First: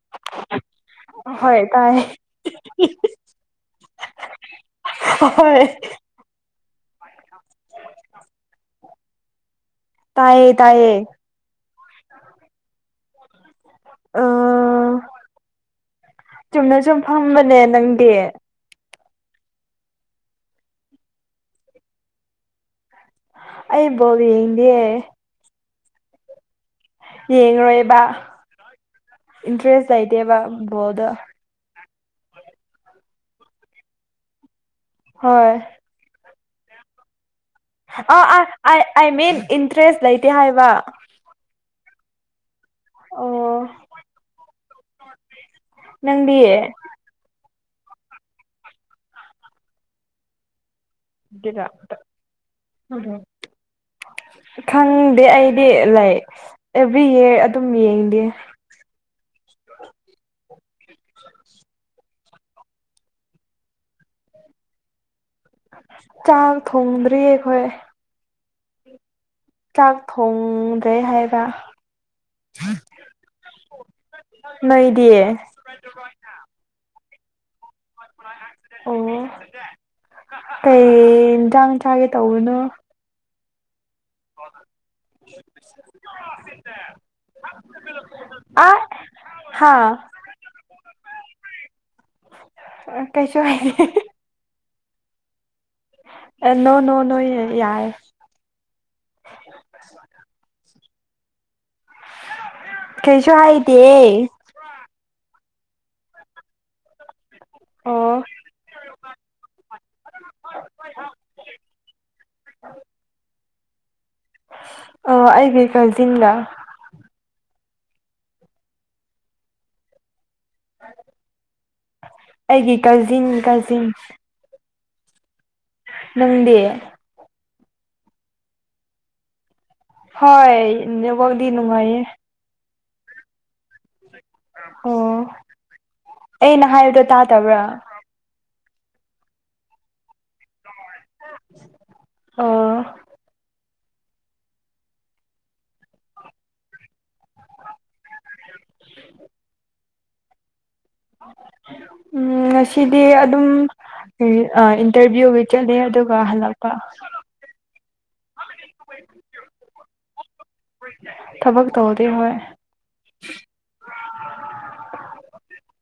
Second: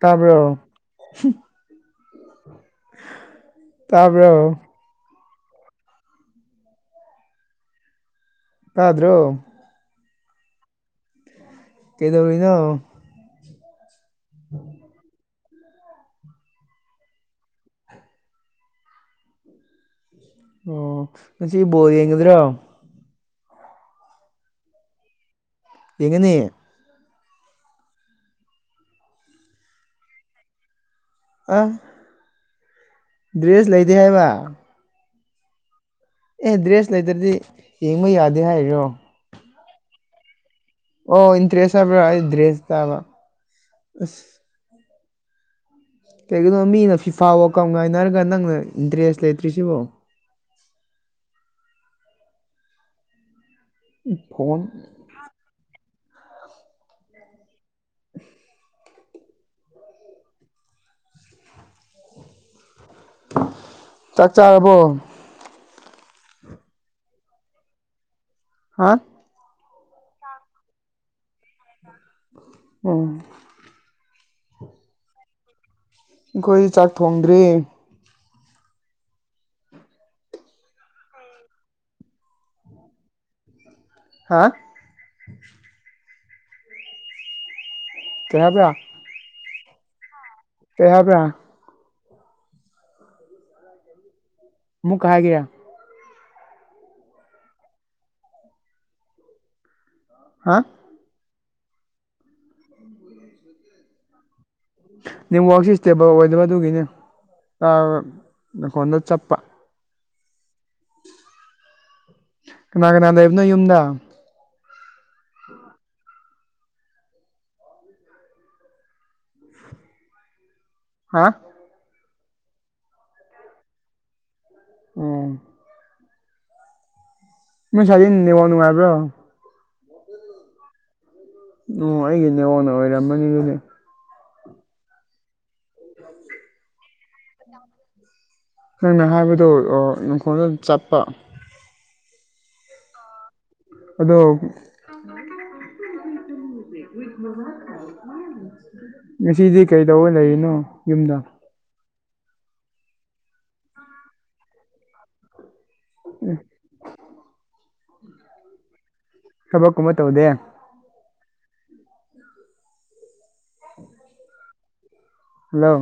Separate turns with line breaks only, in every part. ꯇꯥꯕ꯭ꯔꯣ
ꯍꯣꯏ ꯇꯥꯏ
ꯇꯥꯕ꯭ꯔꯣ
ꯍꯣꯏ
ꯇꯥꯗ꯭ꯔꯣ
ꯇꯥꯏꯌꯦ ꯇꯥꯏꯌꯦ
ꯀꯩꯗꯧꯔꯤꯅꯣ
ꯑ
[inaudible]
ꯆꯨꯝꯅ ꯁꯨꯝ ꯐꯝꯕꯅꯦ ꯅꯪꯗꯤ
ꯑꯣ ꯉꯁꯤ ꯕꯣꯜ ꯌꯦꯡꯒꯗ꯭ꯔꯣ
ꯑꯩ ꯕꯣꯜ ꯌꯦꯡꯗꯤꯌꯦ
ꯌꯦꯡꯒꯅꯤ
ꯌꯦꯡꯉ꯭ꯔꯣꯏꯕ ꯏꯟꯇꯔꯦꯁ ꯂꯩꯇꯦꯕ ꯕꯣꯜꯗꯣ
ꯑ ꯗ꯭ꯔꯦꯁ ꯂꯩꯇꯦ ꯍꯥꯏꯕ
ꯍꯣꯏ
ꯑꯦ ꯗ꯭꯭ꯔꯦꯁ ꯂꯩꯠꯔꯗꯤ
ꯑ ꯑ ꯑꯥꯏ ꯑꯥꯏ ꯃꯤꯟ ꯏꯟꯇ꯭ꯔꯦꯁ ꯂꯩꯇꯦ ꯍꯥꯏ
ꯑꯣ ꯏꯟꯇ꯭ꯔꯦꯁ ꯍꯥꯏꯕꯔ ꯑꯩ ꯗ꯭ꯔꯦꯖ ꯇꯕ
ꯑꯣ
ꯑꯁ
[inaudible] ꯅꯪꯗꯤ
ꯀꯩꯒꯤꯅꯣ ꯃꯤꯅ ꯐꯤꯐꯥ ꯋꯥꯀꯝ ꯉꯥꯏꯅꯔꯒ ꯅꯪꯅ ꯏꯟꯇ꯭ꯔꯦꯁ ꯂꯩꯇ꯭ꯔꯤꯁꯤꯕꯣ ꯐꯣꯟ
[unintelligible] ꯈꯪꯗꯦ ꯑꯩꯗꯤ ꯂꯩ ꯑꯦꯚ꯭ꯔꯤ ꯏꯌꯥꯔ ꯇꯨꯝꯃꯤꯌꯦ ꯑꯩꯗꯤ
ꯆꯥꯛ ꯆꯥꯔꯕꯣ
ꯆꯥꯛ ꯊꯣꯡꯗ꯭ꯔꯤꯌꯦ ꯑꯩꯈꯣꯏ
ꯍꯥ
ꯆꯥꯛ ꯊꯣꯡꯗ꯭ꯔꯦ ꯍꯥꯏꯕ
ꯎꯝ
ꯅꯣꯏꯗꯤꯌꯦ
ꯑꯩꯈꯣꯏ ꯆꯥꯛ ꯊꯣꯡꯗ꯭ꯔꯤ
ꯑꯣ ꯀꯩ ꯏꯟꯁꯥꯡ ꯆꯥꯒꯦ ꯇꯧꯕꯅꯣ
ꯍꯥꯥ
[inaudible]
ꯀꯩ ꯍꯥꯢꯕ꯭ꯔꯥ
ꯑ ꯍꯥꯥ
ꯀꯩ ꯍꯥꯏꯕ꯭ꯔꯥ
ꯑ ꯀꯩꯁꯨ ꯍꯥꯏꯗꯦ
ꯃꯨꯛꯀ ꯍꯥꯏꯒꯦꯔ
ꯅꯣ ꯅꯣ ꯅꯣꯏ ꯌꯥꯔꯦ
ꯍꯥ
ꯀꯩꯁꯨ ꯍꯥꯏꯗꯤꯌꯦ
ꯅꯤꯝꯋꯥꯛꯁꯤ ꯏꯁꯇꯦꯕꯜ ꯑꯣꯏꯗꯕ ꯑꯗꯨꯒꯤꯅꯦ ꯑ
ꯑꯣ
ꯅꯈꯣꯟꯗꯣ ꯆꯞꯄ ꯀꯅꯥ ꯀꯅꯥ ꯂꯩꯕꯅꯣ ꯌꯨꯝꯗ
ꯑ ꯑꯩꯒꯤ ꯀꯖꯤꯟꯒ
ꯍꯥ
ꯑꯩꯒꯤ ꯀꯥꯖꯤꯟ ꯀꯥꯖꯤꯟ
ꯎꯝ
ꯅꯪꯗꯤ
ꯅꯣꯢ ꯁꯥꯢꯗꯤ ꯅꯦꯠꯋꯥꯛ ꯅꯨꯉꯥꯢꯕ꯭ꯔꯣ
ꯍꯣꯏ ꯅꯦ
ꯑꯣ ꯑꯩꯒꯤ ꯅꯦꯠꯋꯥꯛꯅ ꯑꯣꯏꯔꯝꯃꯅꯤ ꯑꯗꯨꯗꯤ
ꯑꯣ ꯑꯩꯅ ꯍꯥꯏꯕꯗꯣ ꯇꯥꯗꯕ꯭ꯔꯥ
ꯅꯪꯅ ꯍꯥꯏꯕꯗꯣ ꯑꯣ ꯃꯈꯣꯟꯗ ꯗꯨꯝ ꯆꯞꯄ
ꯑꯣ
ꯑꯗꯣ ꯉꯁꯤꯗꯤ ꯀꯩꯗꯧꯕꯩ ꯂꯩꯔꯤꯅꯣ ꯌꯨꯝꯗ
ꯎꯝ ꯉꯁꯤꯗꯤ ꯑꯗꯨꯝ ꯑꯥ ꯏꯟꯇ꯭ꯔꯚꯤꯌꯨ ꯆꯠꯂꯦ ꯑꯗꯨꯒ ꯍꯜꯂꯛꯄ
ꯊꯕꯛꯀꯨꯝꯕ ꯇꯧꯗꯦ
ꯊꯕꯛ ꯇꯧꯗꯦ ꯍꯣꯏ
ꯍꯜꯂꯣ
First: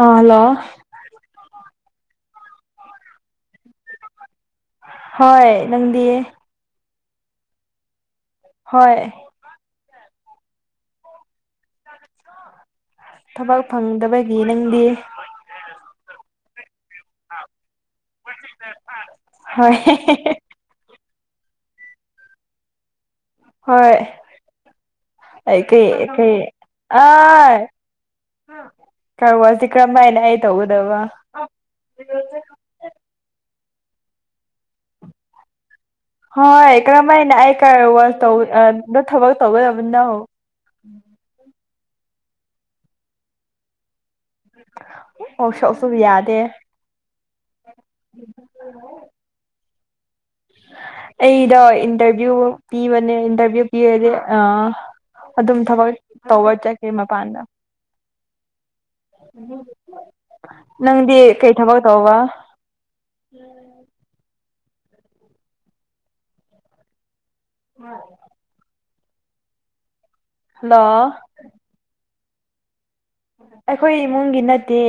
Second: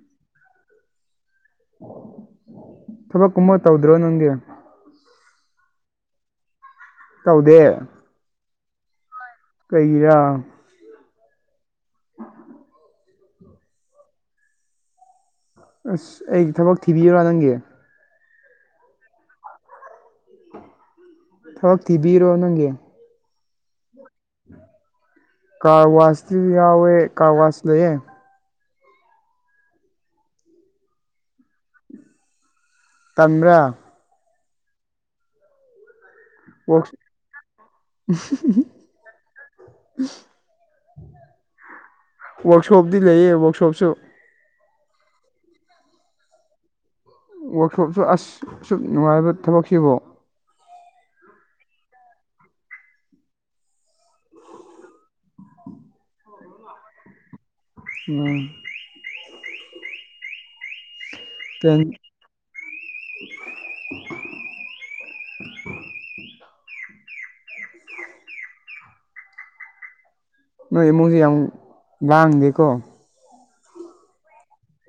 ꯑ ꯍꯜꯂꯣ
ꯊꯕꯛ ꯀꯨꯝꯕ ꯇꯧꯗ꯭ꯔꯣ ꯅꯪꯗꯤ
ꯍꯣꯏ ꯅꯪꯗꯤ
ꯇꯧꯗꯦ
ꯍꯣꯏ
ꯀꯩꯒꯤꯔꯥ
ꯊꯕꯛ ꯐꯪꯗꯕꯒꯤ ꯅꯪꯗꯤ
ꯑꯁ ꯑꯩꯒꯤ ꯊꯕꯛ ꯊꯤꯕꯤꯌꯨꯔꯥ ꯅꯪꯒꯤ
ꯍꯣꯏ ꯍꯦ ꯍꯦ ꯍꯦ
ꯊꯕꯛ ꯊꯤꯕꯤꯔꯣ ꯅꯪꯒꯤ
ꯍꯣꯏ
ꯀꯥꯔ
ꯑꯩꯀꯩ
ꯋꯥꯁꯇꯤ
ꯀꯩ ꯑ
ꯌꯥꯎꯋꯦ ꯀꯥꯔ ꯋꯥꯁ ꯂꯩꯌꯦ
ꯀ꯭ꯔꯋꯥꯁꯤ ꯀꯔꯝꯃꯥꯏꯅ ꯑꯩ ꯇꯧꯒꯗꯕ
ꯇꯟꯕ꯭ꯔꯥ
ꯍꯣꯏ
ꯋꯥꯛ
ꯀꯔꯝꯍꯥꯏꯅ ꯑꯩ ꯀ꯭ꯔꯋꯥꯔ ꯇꯧ ꯑꯥꯗ ꯊꯕꯛ ꯇꯧꯒꯗꯕꯅꯣ [inaudible]
ꯋ꯭ꯔꯛꯁꯣꯞꯗꯤ ꯂꯩꯌꯦ ꯋ꯭ꯔꯛꯁꯣꯞꯁꯨ
ꯋꯥꯛꯁꯣꯞꯁꯨ ꯌꯥꯗꯦ
ꯋꯥꯛꯁꯣꯞꯁꯨ ꯑꯁ ꯑꯁꯨꯛ ꯅꯨꯡꯉꯥꯏꯕ ꯊꯕꯛꯁꯤꯕꯣ
ꯑꯩꯗꯣ ꯏꯟꯇ꯭ꯔꯚꯤꯌꯨ ꯄꯤꯕꯅꯦ ꯏꯟꯇ꯭ꯔꯚꯤꯌꯨ ꯄꯤꯔꯗꯤ ꯑꯥ ꯑꯗꯨꯝ ꯊꯕꯛ ꯇꯧꯕ ꯆꯠꯀꯦ ꯃꯄꯥꯟꯗ
ꯎꯝ
ꯅꯪ ꯗꯤ ꯀꯩ ꯊꯕꯛ
ꯇꯦꯟ
ꯇꯧꯕ
[unintelligible]
[unintelligible]
ꯅꯣꯏ
ꯍꯜꯂꯣ
ꯏꯃꯨꯡꯁꯦ ꯌꯥꯝ ꯂꯥꯡꯗꯦꯀꯣ
ꯑꯩꯈꯣꯏ ꯏꯃꯨꯡꯒꯤ ꯅꯠꯇꯦ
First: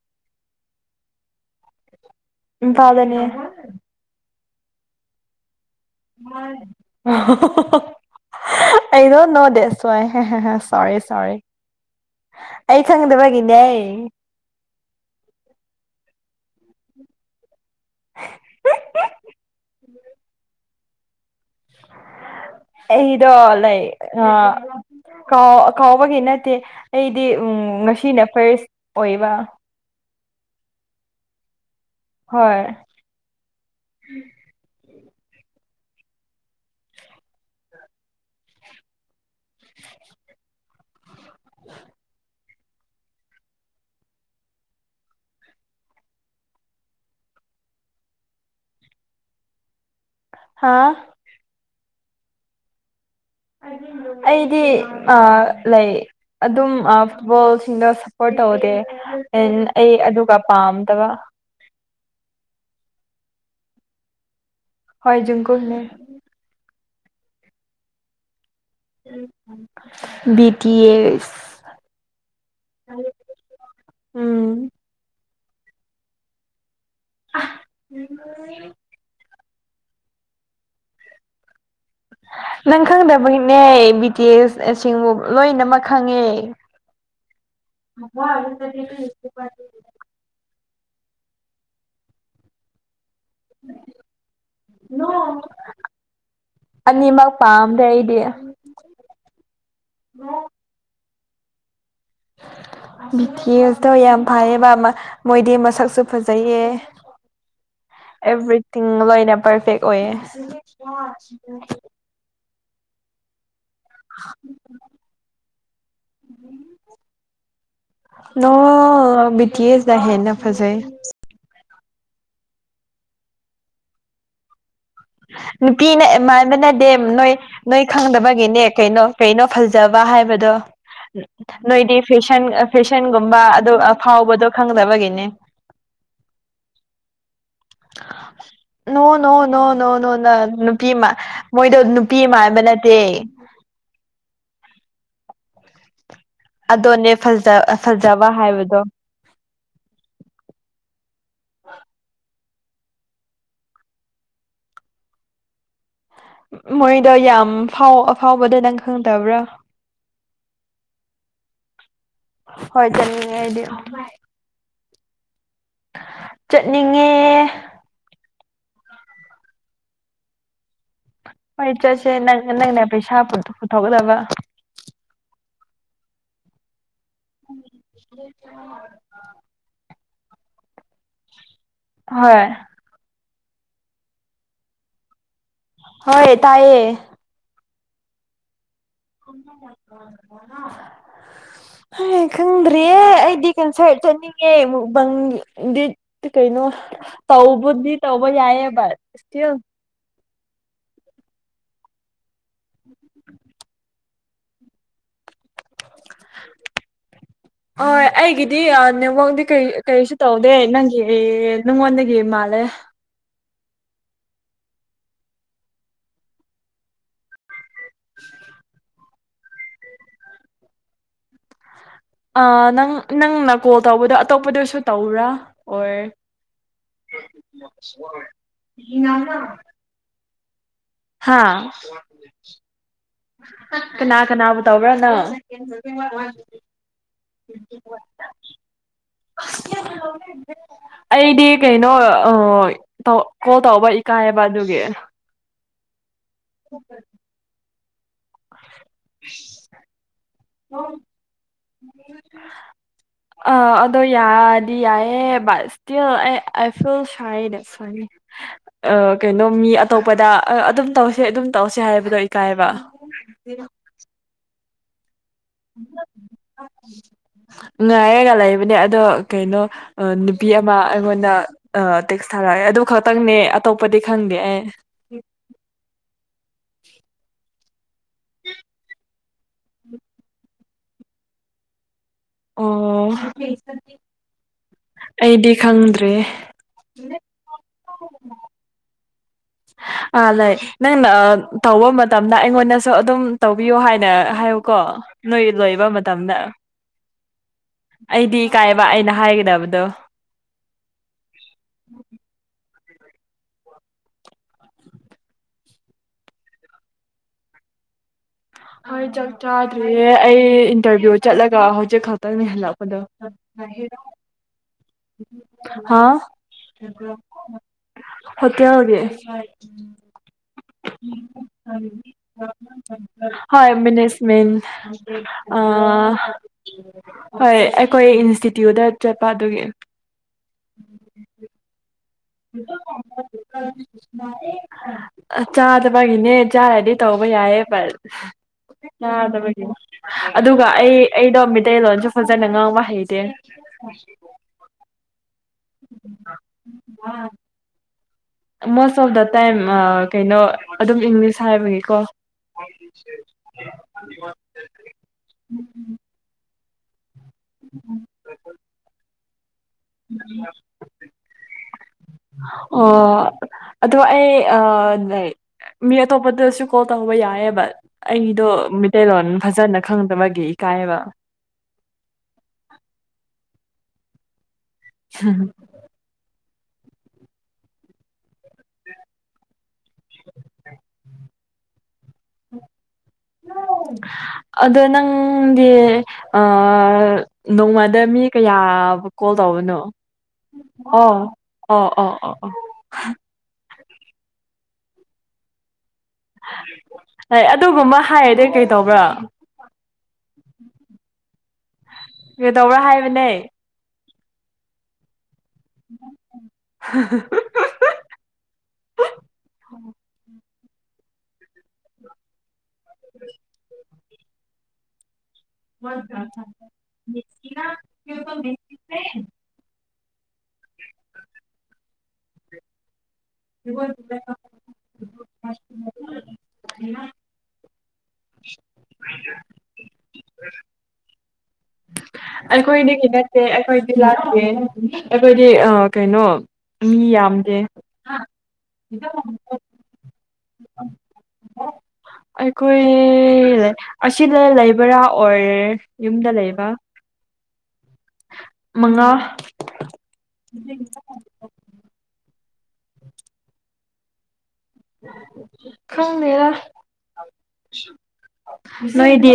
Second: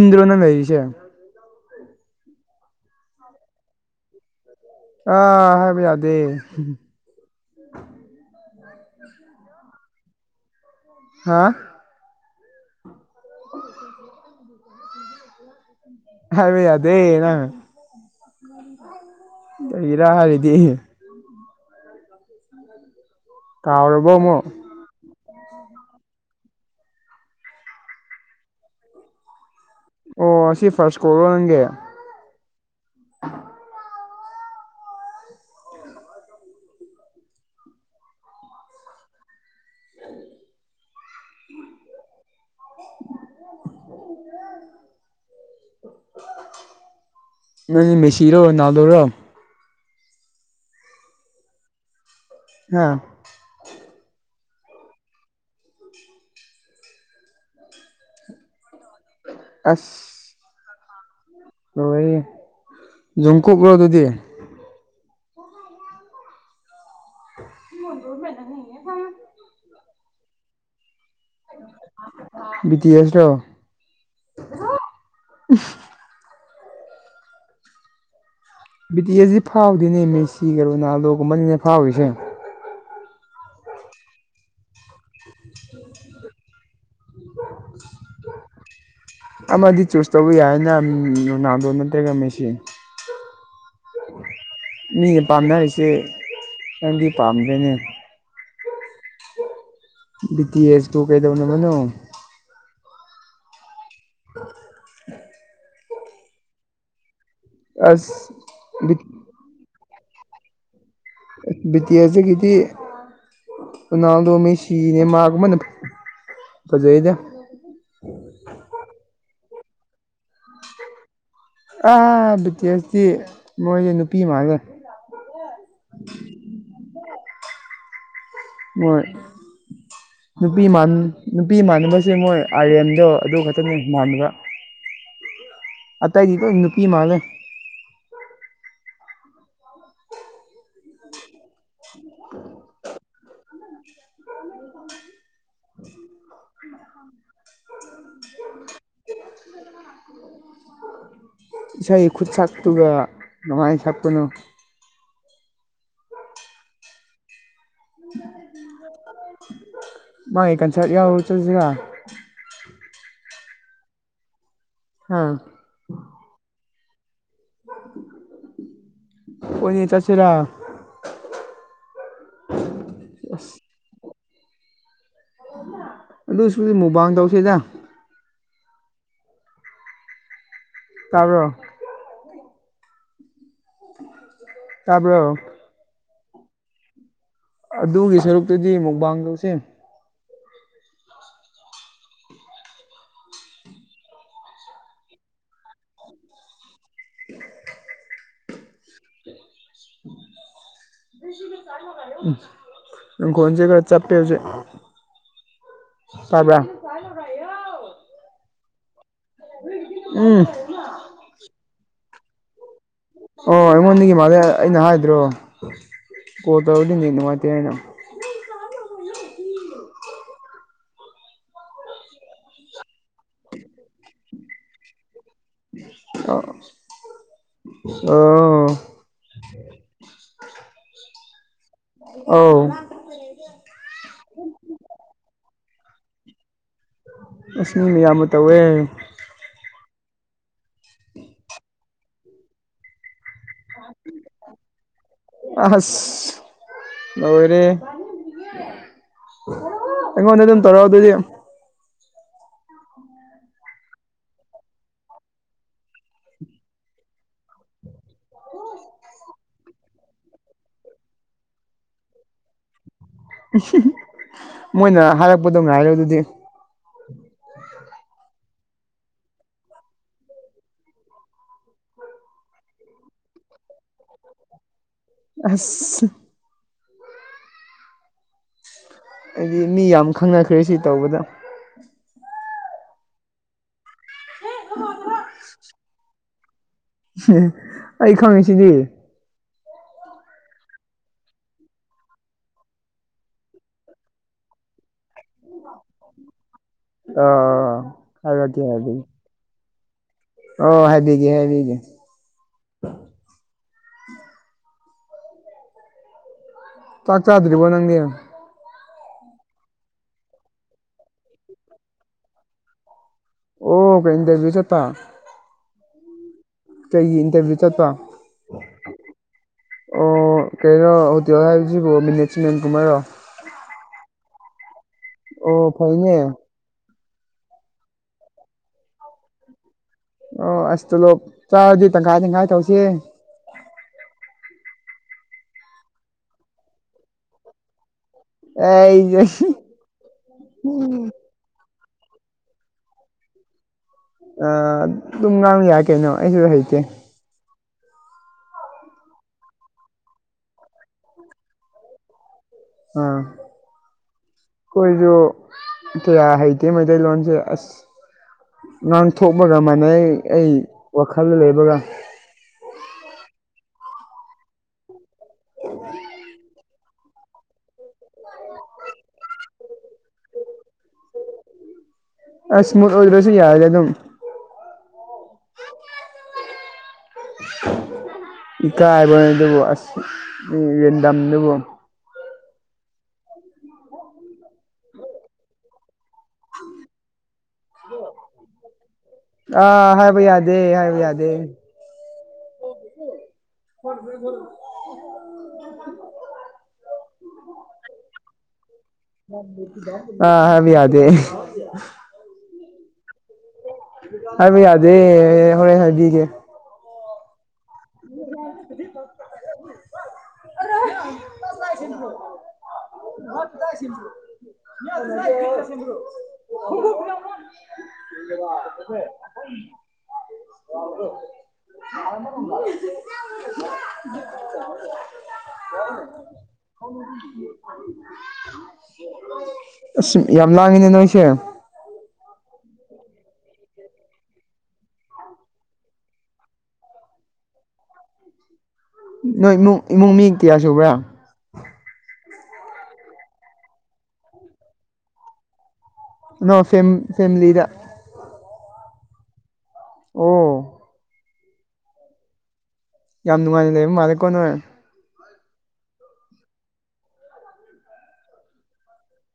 ꯗꯔꯣ ꯅꯪ ꯂꯩꯔꯤꯁꯦ
ꯢꯝꯐꯥꯜꯗꯅꯦ
ꯑꯥ ꯌꯥꯗꯦ
ꯑꯩꯩꯗꯣ ꯅꯣ ꯗꯦꯁ ꯁꯋꯥꯢ ꯁꯣꯔꯤ ꯁꯣꯔꯤ
ꯍꯥ
ꯑꯩ ꯈꯪꯗꯕꯒꯤꯅꯦ
ꯍꯥꯏꯕ ꯌꯥꯗꯦ ꯅꯪ ꯀꯔꯤꯔ ꯍꯥꯏꯔꯗꯤ
ꯑꯩꯗꯣ ꯂꯩꯥ
ꯀꯥꯎꯔꯕꯣ
ꯑ
ꯑꯃꯨꯛ
ꯀꯥꯎ ꯀꯥꯎꯕꯒꯤ ꯅꯠꯇꯦ ꯑꯩꯗꯤ ꯎꯝ ꯉꯁꯤꯅ ꯐꯔꯁ ꯑꯣꯏꯕ
ꯑꯣ ꯑꯁꯤ ꯐꯥꯔꯁ ꯀꯣꯜꯔꯣ ꯅꯪꯒꯤ
ꯍꯣꯏ [unintelligible]
[unintelligible] ꯅꯣꯏꯗꯤ ꯃꯦꯁꯤꯔꯣ ꯔꯣꯅꯥꯜꯗꯣꯔꯣ
ꯍꯥꯥ
ꯑꯥ
ꯑꯩꯗꯤ ꯑꯥ ꯂꯩ ꯑꯗꯨꯝ ꯑꯥ ꯐꯨꯠꯕꯣꯜꯁꯤꯡꯗ ꯁꯞꯄꯣꯔꯠ ꯇꯧꯗꯦ ꯑꯦ
ꯑꯁ
ꯑꯩ ꯑꯗꯨꯒ ꯄꯥꯝꯗꯕ
ꯂꯣꯢꯔꯦꯍꯦ ꯖꯨꯡꯀꯣꯛꯔꯣ ꯑꯗꯨꯗꯤ
ꯍꯣꯏ ꯖꯨꯡꯀꯨꯛꯅꯦ
[unintelligible]
ꯕꯤ ꯇꯤ ꯑꯌꯔ
ꯕꯤ ꯇꯤ ꯑꯦꯁꯔꯣ
ꯎꯝ
[unintelligible]
ꯑ
ꯕꯤ ꯇꯤ ꯌꯦꯁꯗꯤ ꯐꯥꯎꯗꯦ ꯅꯦ ꯃꯦꯁꯤꯒ ꯔꯣꯅꯥꯜꯗꯣꯒ ꯃꯅꯤꯡꯗ ꯐꯥꯎꯔꯤꯁꯦ
ꯅꯪ ꯈꯪꯗꯕꯒꯤꯅꯦ ꯕꯤ ꯇꯤ ꯑꯦꯁ ꯁꯤꯡꯕꯨ ꯂꯣꯏꯅꯃꯛ ꯈꯪꯉꯦ [unintelligible]
ꯎꯝ ꯔꯣꯅꯥꯜꯗꯣ ꯅꯠꯇꯦꯒ ꯃꯦꯁꯤ ꯃꯤꯅ ꯄꯥꯝꯅꯔꯤꯁꯦ ꯅꯪꯗꯤ
ꯑꯅꯤꯃꯛ
ꯄꯥꯝꯗꯔꯦꯅꯦ
ꯄꯥꯝꯗꯦ ꯑꯩꯗꯤ
ꯕꯤ ꯇꯤ ꯑꯦꯁ ꯇꯨ ꯀꯩꯗꯧꯅꯕꯅꯣ
ꯕꯤ ꯇꯤ ꯑꯦꯁꯇꯣ ꯌꯥꯝ ꯐꯩꯌꯦꯕ ꯃ ꯃꯣꯏꯗꯤ ꯃꯁꯛꯁꯨ ꯐꯖꯩꯌꯦ
ꯑꯁ
ꯑꯦꯚ꯭ꯔꯤꯊꯤꯡ
ꯕꯤ
ꯂꯣꯏꯅ ꯄꯔꯐꯦꯛ ꯑꯣꯏꯌꯦ
ꯕꯤꯇꯤꯑꯦꯁ ꯇꯒꯤꯗꯤ ꯔꯣꯅꯥꯜꯗꯣ ꯃꯦꯁꯤ ꯅꯦꯃꯔꯒꯨꯝꯕꯅ ꯐꯖꯩꯗ
ꯅꯣ ꯕꯤ ꯇꯤ ꯑꯦꯁ ꯅ ꯍꯦꯟꯅ ꯐꯖꯩ
ꯑꯥ ꯕꯤꯇꯤꯑꯦꯁꯇꯤ ꯃꯣꯏꯁꯦ ꯅꯨꯄꯤ ꯃꯥꯟꯂꯦ
ꯅꯨꯄꯤꯅ ꯃꯥꯟꯕ ꯅꯠꯇꯦ ꯅꯣꯏ ꯅꯣꯏ ꯈꯪꯗꯕꯒꯤ ꯒꯤꯅꯦ
ꯃꯣꯏ
ꯀꯩꯅꯣ ꯀꯩꯅꯣ ꯐꯖꯕ ꯍꯥꯏꯗꯣ
ꯅꯨꯄꯤ ꯃꯥꯟ ꯅꯨꯄꯤ
ꯅꯣꯢꯗꯤ
ꯃꯥꯟꯅꯕꯁꯦ ꯃꯣꯏ
ꯐꯦꯁꯟ ꯐꯦꯁꯟ
ꯑꯥꯔꯌꯟꯗꯣ
ꯒꯨꯝꯕ ꯑ ꯑꯗꯨ
ꯈꯛꯇꯅꯤ ꯃꯥꯟꯅꯕ
ꯐꯥꯎꯕꯗꯣ ꯈꯪꯗꯕꯒꯤꯅꯦ
ꯑꯇꯩꯗꯤ ꯂꯣꯏ ꯅꯨꯄꯤ ꯃꯥꯂꯦ
ꯅꯣ ꯅꯣ ꯅꯣ ꯅꯨꯄꯤꯃꯃꯥꯟ ꯃꯣꯏꯗꯣ ꯅꯨꯄꯤ ꯍꯥꯏꯕꯅꯠꯇꯦ
[inaudible]
ꯑꯗꯣꯅꯦ ꯐꯖ ꯐꯖꯕ ꯍꯥꯏꯕꯗꯣ
ꯏꯁꯩ ꯈꯨꯠ ꯁꯛꯇꯨꯒ ꯅꯨꯉꯥꯏꯅ ꯁꯛꯄꯅꯣ
ꯃꯣꯏꯗꯣ ꯌꯥꯝ ꯐꯥꯎ ꯑꯐꯥꯎꯕꯗꯣ ꯅꯪ ꯈꯪꯗꯕ꯭ꯔꯥ
ꯃꯣꯏ ꯀꯟꯁꯔꯠ ꯌꯥꯎꯔ ꯆꯠꯂꯁꯤꯔꯥ
ꯍꯣꯏ ꯆꯝꯅꯤꯡꯉꯦ ꯑꯩꯗꯤ
ꯍꯥ
ꯆꯠꯅꯤꯡꯉꯦ
ꯑꯣꯏꯌꯦ ꯆꯠꯁꯤꯔꯥ
ꯍꯣꯏ ꯆꯠꯁꯦ ꯅꯪ ꯅꯪꯅ ꯄꯩꯁꯥ ꯄꯨꯊꯣꯛ [unintelligible]
ꯑꯗꯨꯏꯁꯨ ꯃꯨꯛꯕꯥꯥꯡ
[unintelligible]
ꯇꯥꯕꯔꯣ
ꯍꯣꯏ
ꯇꯥꯕꯔꯣ
ꯍꯣꯏ ꯇꯥꯏꯌꯦ
ꯑꯗꯨꯒꯤ ꯁꯔꯨꯛꯇꯨꯗꯤ ꯃꯨꯛ
[inaudible]
[inaudible]
[unintelligible] ꯈꯪꯗ꯭ꯔꯦꯌꯦ ꯑꯩꯗꯤ ꯀꯟꯁ꯭ꯔꯠ ꯆꯠꯅꯤꯡꯉꯦ ꯃꯨꯛꯕꯥꯡꯗꯤ ꯀꯩꯅꯣ ꯇꯧꯕꯗꯤ ꯇꯧꯕ ꯌꯥꯏꯌꯦꯕ ꯁ꯭ꯇꯤꯜ
ꯏꯁ ꯅꯈꯣꯟꯖꯤꯗ ꯆꯞꯄꯦ ꯍꯧꯖꯤꯛ ꯇꯥꯕ꯭ꯔ
ꯍꯣꯏ ꯑꯩꯒꯤꯗꯤ ꯅꯦꯠꯋꯥꯛꯗꯤ ꯀꯩ ꯀꯔꯤꯁꯨ
ꯎꯝ
ꯇꯧꯗꯦ ꯅꯪꯒꯤ ꯅꯉꯣꯟꯗꯒꯤ ꯃꯥꯜꯂꯦ
ꯑꯣ ꯑꯩꯉꯣꯟꯗꯒꯤ ꯃꯥꯂꯦ ꯑꯩꯅ ꯍꯥꯏꯗ꯭ꯔꯣ ꯀꯣꯜ ꯇꯧꯔꯗꯤ ꯅꯦꯠ ꯅꯨꯡꯉꯥꯏꯇꯦ ꯍꯥꯏꯅ
ꯑꯥ ꯅꯪ ꯅꯪꯅ ꯀꯣꯜ ꯇꯧꯕꯗꯣ ꯑꯇꯣꯞꯄꯗꯁꯨ ꯇꯧꯕ꯭ꯔꯥ ꯑꯣꯏ
ꯑꯣ
[unintelligible] ꯍꯥ
ꯑꯧ
ꯀꯅꯥ ꯀꯅꯥꯕꯨ ꯇꯧꯕ꯭ꯔꯥꯅꯣ [inaudible]
ꯑ꯭ꯁ ꯃꯤꯌꯥꯝꯅ ꯇꯧꯋꯦ
ꯑꯩꯗꯤ ꯀꯩꯅꯣ ꯑꯥ ꯇꯧ ꯀꯣꯜ ꯇꯧꯕ ꯏꯀꯥꯏꯌꯦꯕ ꯑꯗꯨꯒꯤ
ꯑꯁ ꯂꯣꯏꯔꯦ ꯑꯩꯉꯣꯟꯗ ꯑꯗꯨꯝ ꯇꯔꯣ ꯑꯗꯨꯗꯤ
ꯑꯥ ꯑꯗꯣ ꯌꯥꯔꯗꯤ ꯌꯥꯏꯌꯦ [unintelligible] ꯑ ꯀꯩꯅꯣ ꯃꯤ ꯑꯇꯣꯞꯄꯗ ꯑꯥ ꯑꯗꯨꯝ ꯇꯧꯁꯦ ꯑꯗꯨꯝ ꯇꯧꯁꯦ ꯍꯥꯏꯕꯗꯣ ꯏꯀꯥꯏꯕ
[inaudible] ꯃꯣꯏꯅ ꯍꯥꯏꯔꯛꯄꯗꯣ ꯉꯥꯏꯔꯣ ꯑꯗꯨꯗꯤ [inaudible]
ꯉꯥꯏꯔꯒ ꯂꯩꯕꯅꯦ ꯑꯗꯣ ꯀꯩꯅꯣ ꯅꯨꯄꯤ ꯑꯃ ꯑꯩꯉꯣꯟꯗ ꯑꯥ ꯇꯦꯛꯁ ꯊꯥꯔꯛꯑꯒ ꯑꯗꯨ ꯈꯇꯪꯅꯦ ꯑꯇꯣꯞꯄꯗꯤ ꯈꯪꯗꯦ ꯑꯩ
ꯑꯁ
[inaudible]
ꯑꯩꯗꯤ ꯃꯤ ꯌꯥꯝ ꯈꯪꯅꯈ꯭ꯔꯦ ꯁꯤ ꯇꯧꯕꯗ
ꯑꯣ ꯑꯩꯗꯤ ꯈꯪꯗ꯭ꯔꯤꯌꯦ
ꯑꯩ ꯈꯪꯉꯤꯁꯤꯗꯤ
ꯑꯥ ꯂꯩ ꯅꯪꯅ ꯇꯧꯕ ꯃꯇꯝꯗ ꯑꯩꯉꯣꯟꯗꯁꯨ ꯑꯗꯨꯝ ꯇꯧꯕꯤꯌꯣ ꯍꯥꯏꯅ ꯍꯥꯏꯌꯨꯀꯣ ꯅꯣꯏ ꯂꯣꯏꯕ ꯃꯇꯝꯗ
ꯑꯥ
ꯑꯩꯗꯤ
ꯈ꯭ꯔꯗꯤ
ꯏꯀꯥꯏꯕ
ꯍꯥꯏꯕꯤ
ꯑꯩꯅ ꯍꯥꯏꯒꯗꯕꯗꯣ
ꯑꯣ ꯍꯥꯏꯕꯤꯒꯦ ꯍꯥꯏꯕꯤꯒꯦ ꯆꯥꯛ ꯆꯥꯗ꯭ꯔꯤꯕꯣ ꯅꯪꯗꯤ
ꯍꯣꯏ ꯆꯥꯛ ꯆꯥꯗ꯭ꯔꯤꯌꯦ ꯑꯩ ꯏꯟꯇ꯭ꯔꯚ꯭ꯌꯨ ꯆꯠꯂꯒ ꯍꯧꯖꯤꯛ ꯈꯛꯇꯅꯤ ꯍꯜꯂꯛꯄꯗꯣ
ꯑꯣ ꯀꯩ ꯏꯟꯇ꯭ꯔꯚ꯭ꯌꯨ ꯆꯠꯄ
ꯍꯥꯥ
ꯀꯩꯒꯤ ꯏꯟꯇ꯭ꯔꯚ꯭ꯌꯨ ꯆꯠꯄ
ꯍꯣꯇꯦꯜꯒꯤ
ꯑꯣ ꯀꯩꯅꯣ ꯍꯣꯇꯦꯜ ꯍꯥꯏꯕꯁꯤꯕꯨ ꯃꯦꯅꯦꯖꯃꯦꯟꯒꯨꯝꯕꯔꯣ
ꯍꯣꯏ ꯃꯤꯅꯤꯁ [unintelligible]
ꯑꯣ ꯐꯩꯅꯦ
ꯍꯣꯏ ꯑꯩꯈꯣꯏ ꯏꯟꯁꯇꯤꯇ꯭ꯌꯨꯠꯇ ꯆꯠꯄ ꯑꯗꯨꯒꯤ
ꯑꯣ ꯑ꯭ꯁ ꯇꯣꯂꯣꯞ ꯆꯥꯔꯗꯤ ꯇꯪꯈꯥꯏ ꯇꯪꯈꯥꯏ ꯇꯧꯁꯦ
[inaudible] ꯑ ꯆꯥꯗꯕꯒꯤꯅꯦ ꯆꯥꯔꯗꯤ ꯇꯧꯕ ꯌꯥꯏꯌꯦ ꯕꯠ
ꯑꯩꯁꯦ
ꯌꯥꯗꯕꯒꯤꯅꯤ ꯑꯗꯨꯒ ꯑꯩ ꯑꯩꯗꯣ ꯃꯤꯠ ꯇꯩꯂꯣꯟꯁꯨ ꯐꯖꯟꯅ ꯉꯥꯡꯕ ꯍꯩꯇꯦ
ꯑꯥ ꯑꯗꯨꯝ ꯉꯥꯡꯌꯥꯏ ꯀꯩꯅꯣ ꯑꯩꯁꯨ ꯍꯩꯇꯦ
ꯃꯣꯁ ꯑꯣꯐ ꯗꯥ ꯇꯥꯏꯝ ꯑꯥ ꯀꯩꯅꯣ ꯑꯗꯨꯝ ꯏꯪꯂꯤꯁ ꯍꯥꯏꯕꯒꯤꯀꯣ
ꯑ ꯈꯣꯏꯁꯨ ꯀꯌꯥ ꯍꯥꯏꯇꯩ ꯃꯩꯇꯩꯂꯣꯟ ꯁꯦ ꯑꯁ ꯉꯥꯡ ꯋꯥꯈꯜꯗ ꯂꯩꯕꯒ
ꯑꯣ ꯑꯗꯣ ꯑꯩ ꯑꯥ ꯂꯥꯏꯀ ꯃꯤ ꯑꯇꯣꯞꯄꯗꯁꯨ ꯀꯣꯜ ꯇꯧꯕ ꯌꯥꯏꯌꯦꯕ ꯑꯩꯗꯣ ꯃꯤꯇꯩꯂꯣꯟ ꯐꯖꯟꯅ ꯈꯪꯗꯕꯒꯤ ꯀꯥꯏꯕ
ꯑꯁ [unintelligible] ꯌꯥꯏꯗ ꯑꯗꯨꯝ
[unintelligible]
ꯏꯀꯥꯏꯕꯥꯅꯦ ꯑꯗꯨꯕꯣ ꯑꯁ ꯔꯦꯟꯗꯝꯗꯨꯕꯨ
[inaudible]
[inaudible]
ꯑꯗꯣ ꯅꯪꯗꯤ ꯑꯥ ꯅꯣꯡꯃꯗ ꯃꯤ ꯀꯌꯥꯕꯨ ꯀꯣꯜ ꯇꯧꯕꯅꯣ
ꯑꯥ ꯍꯥꯏꯕ ꯌꯥꯗꯦ ꯍꯥꯏꯕ
ꯑꯣ
ꯌꯥꯗꯦ
ꯑꯣꯥ ꯑꯣꯥ ꯑꯣꯥ ꯑꯣꯥ ꯍ
[inaudible]
ꯍꯣꯏ ꯑꯗꯨꯒꯨꯝꯕ ꯍꯥꯏꯔꯗꯤ ꯀꯩ
ꯑꯥ ꯍꯥꯏꯕ ꯌꯥꯗꯦ
ꯀ꯭ꯔꯤꯇꯧꯕꯔꯥ ꯍꯥꯏꯕꯅꯦ
ꯍꯥꯏꯕ ꯌꯥꯗꯦ ꯍꯣꯔꯦꯟ ꯍꯥꯏꯕꯤꯒꯦ
[unintelligible]
[inaudible] [inaudible] [inaudible] [inaudible]
[inaudible] [inaudible]
ꯑꯁ ꯌꯥꯝ ꯂꯥꯡꯏꯅꯦ ꯅꯣꯏꯁꯦ
ꯑꯩꯈꯣꯏꯗꯒꯤ ꯅꯠꯇꯦ ꯑꯩꯈꯣꯏꯗꯤ ꯂꯥꯡꯗꯦ ꯑꯩꯈꯣꯏꯗꯤ ꯑ ꯀꯩꯅꯣ ꯃꯤ ꯌꯥꯝꯗꯦ
ꯅꯣꯏ ꯅꯨ ꯏꯃꯨꯡ ꯃꯤ ꯀꯤꯌꯥ ꯁꯨꯕ꯭ꯔꯥ
ꯑꯩꯈꯣꯏ ꯂꯦ ꯑꯁꯤꯗ ꯂꯩꯕ꯭ꯔꯥ ꯑꯣꯔ
ꯅꯣ ꯐꯦꯝ ꯐꯦꯃꯤꯂꯤꯗ
ꯃꯉꯥ
ꯑꯣ ꯌꯥꯝ ꯅꯨꯡꯉꯥꯏꯅ ꯂꯩꯕ ꯃꯥꯜꯂꯦꯀꯣ ꯅꯣꯢ
ꯈꯪꯗꯦꯗ ꯅꯣꯏ ꯗꯤ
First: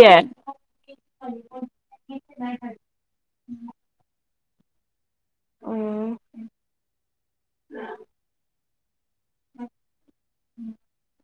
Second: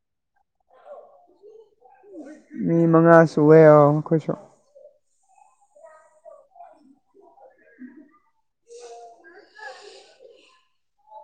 ꯃꯤ ꯃꯉꯥ ꯁꯨꯋꯦ ꯑꯈꯣꯢꯁꯨ
ꯎꯝ [unintelligible]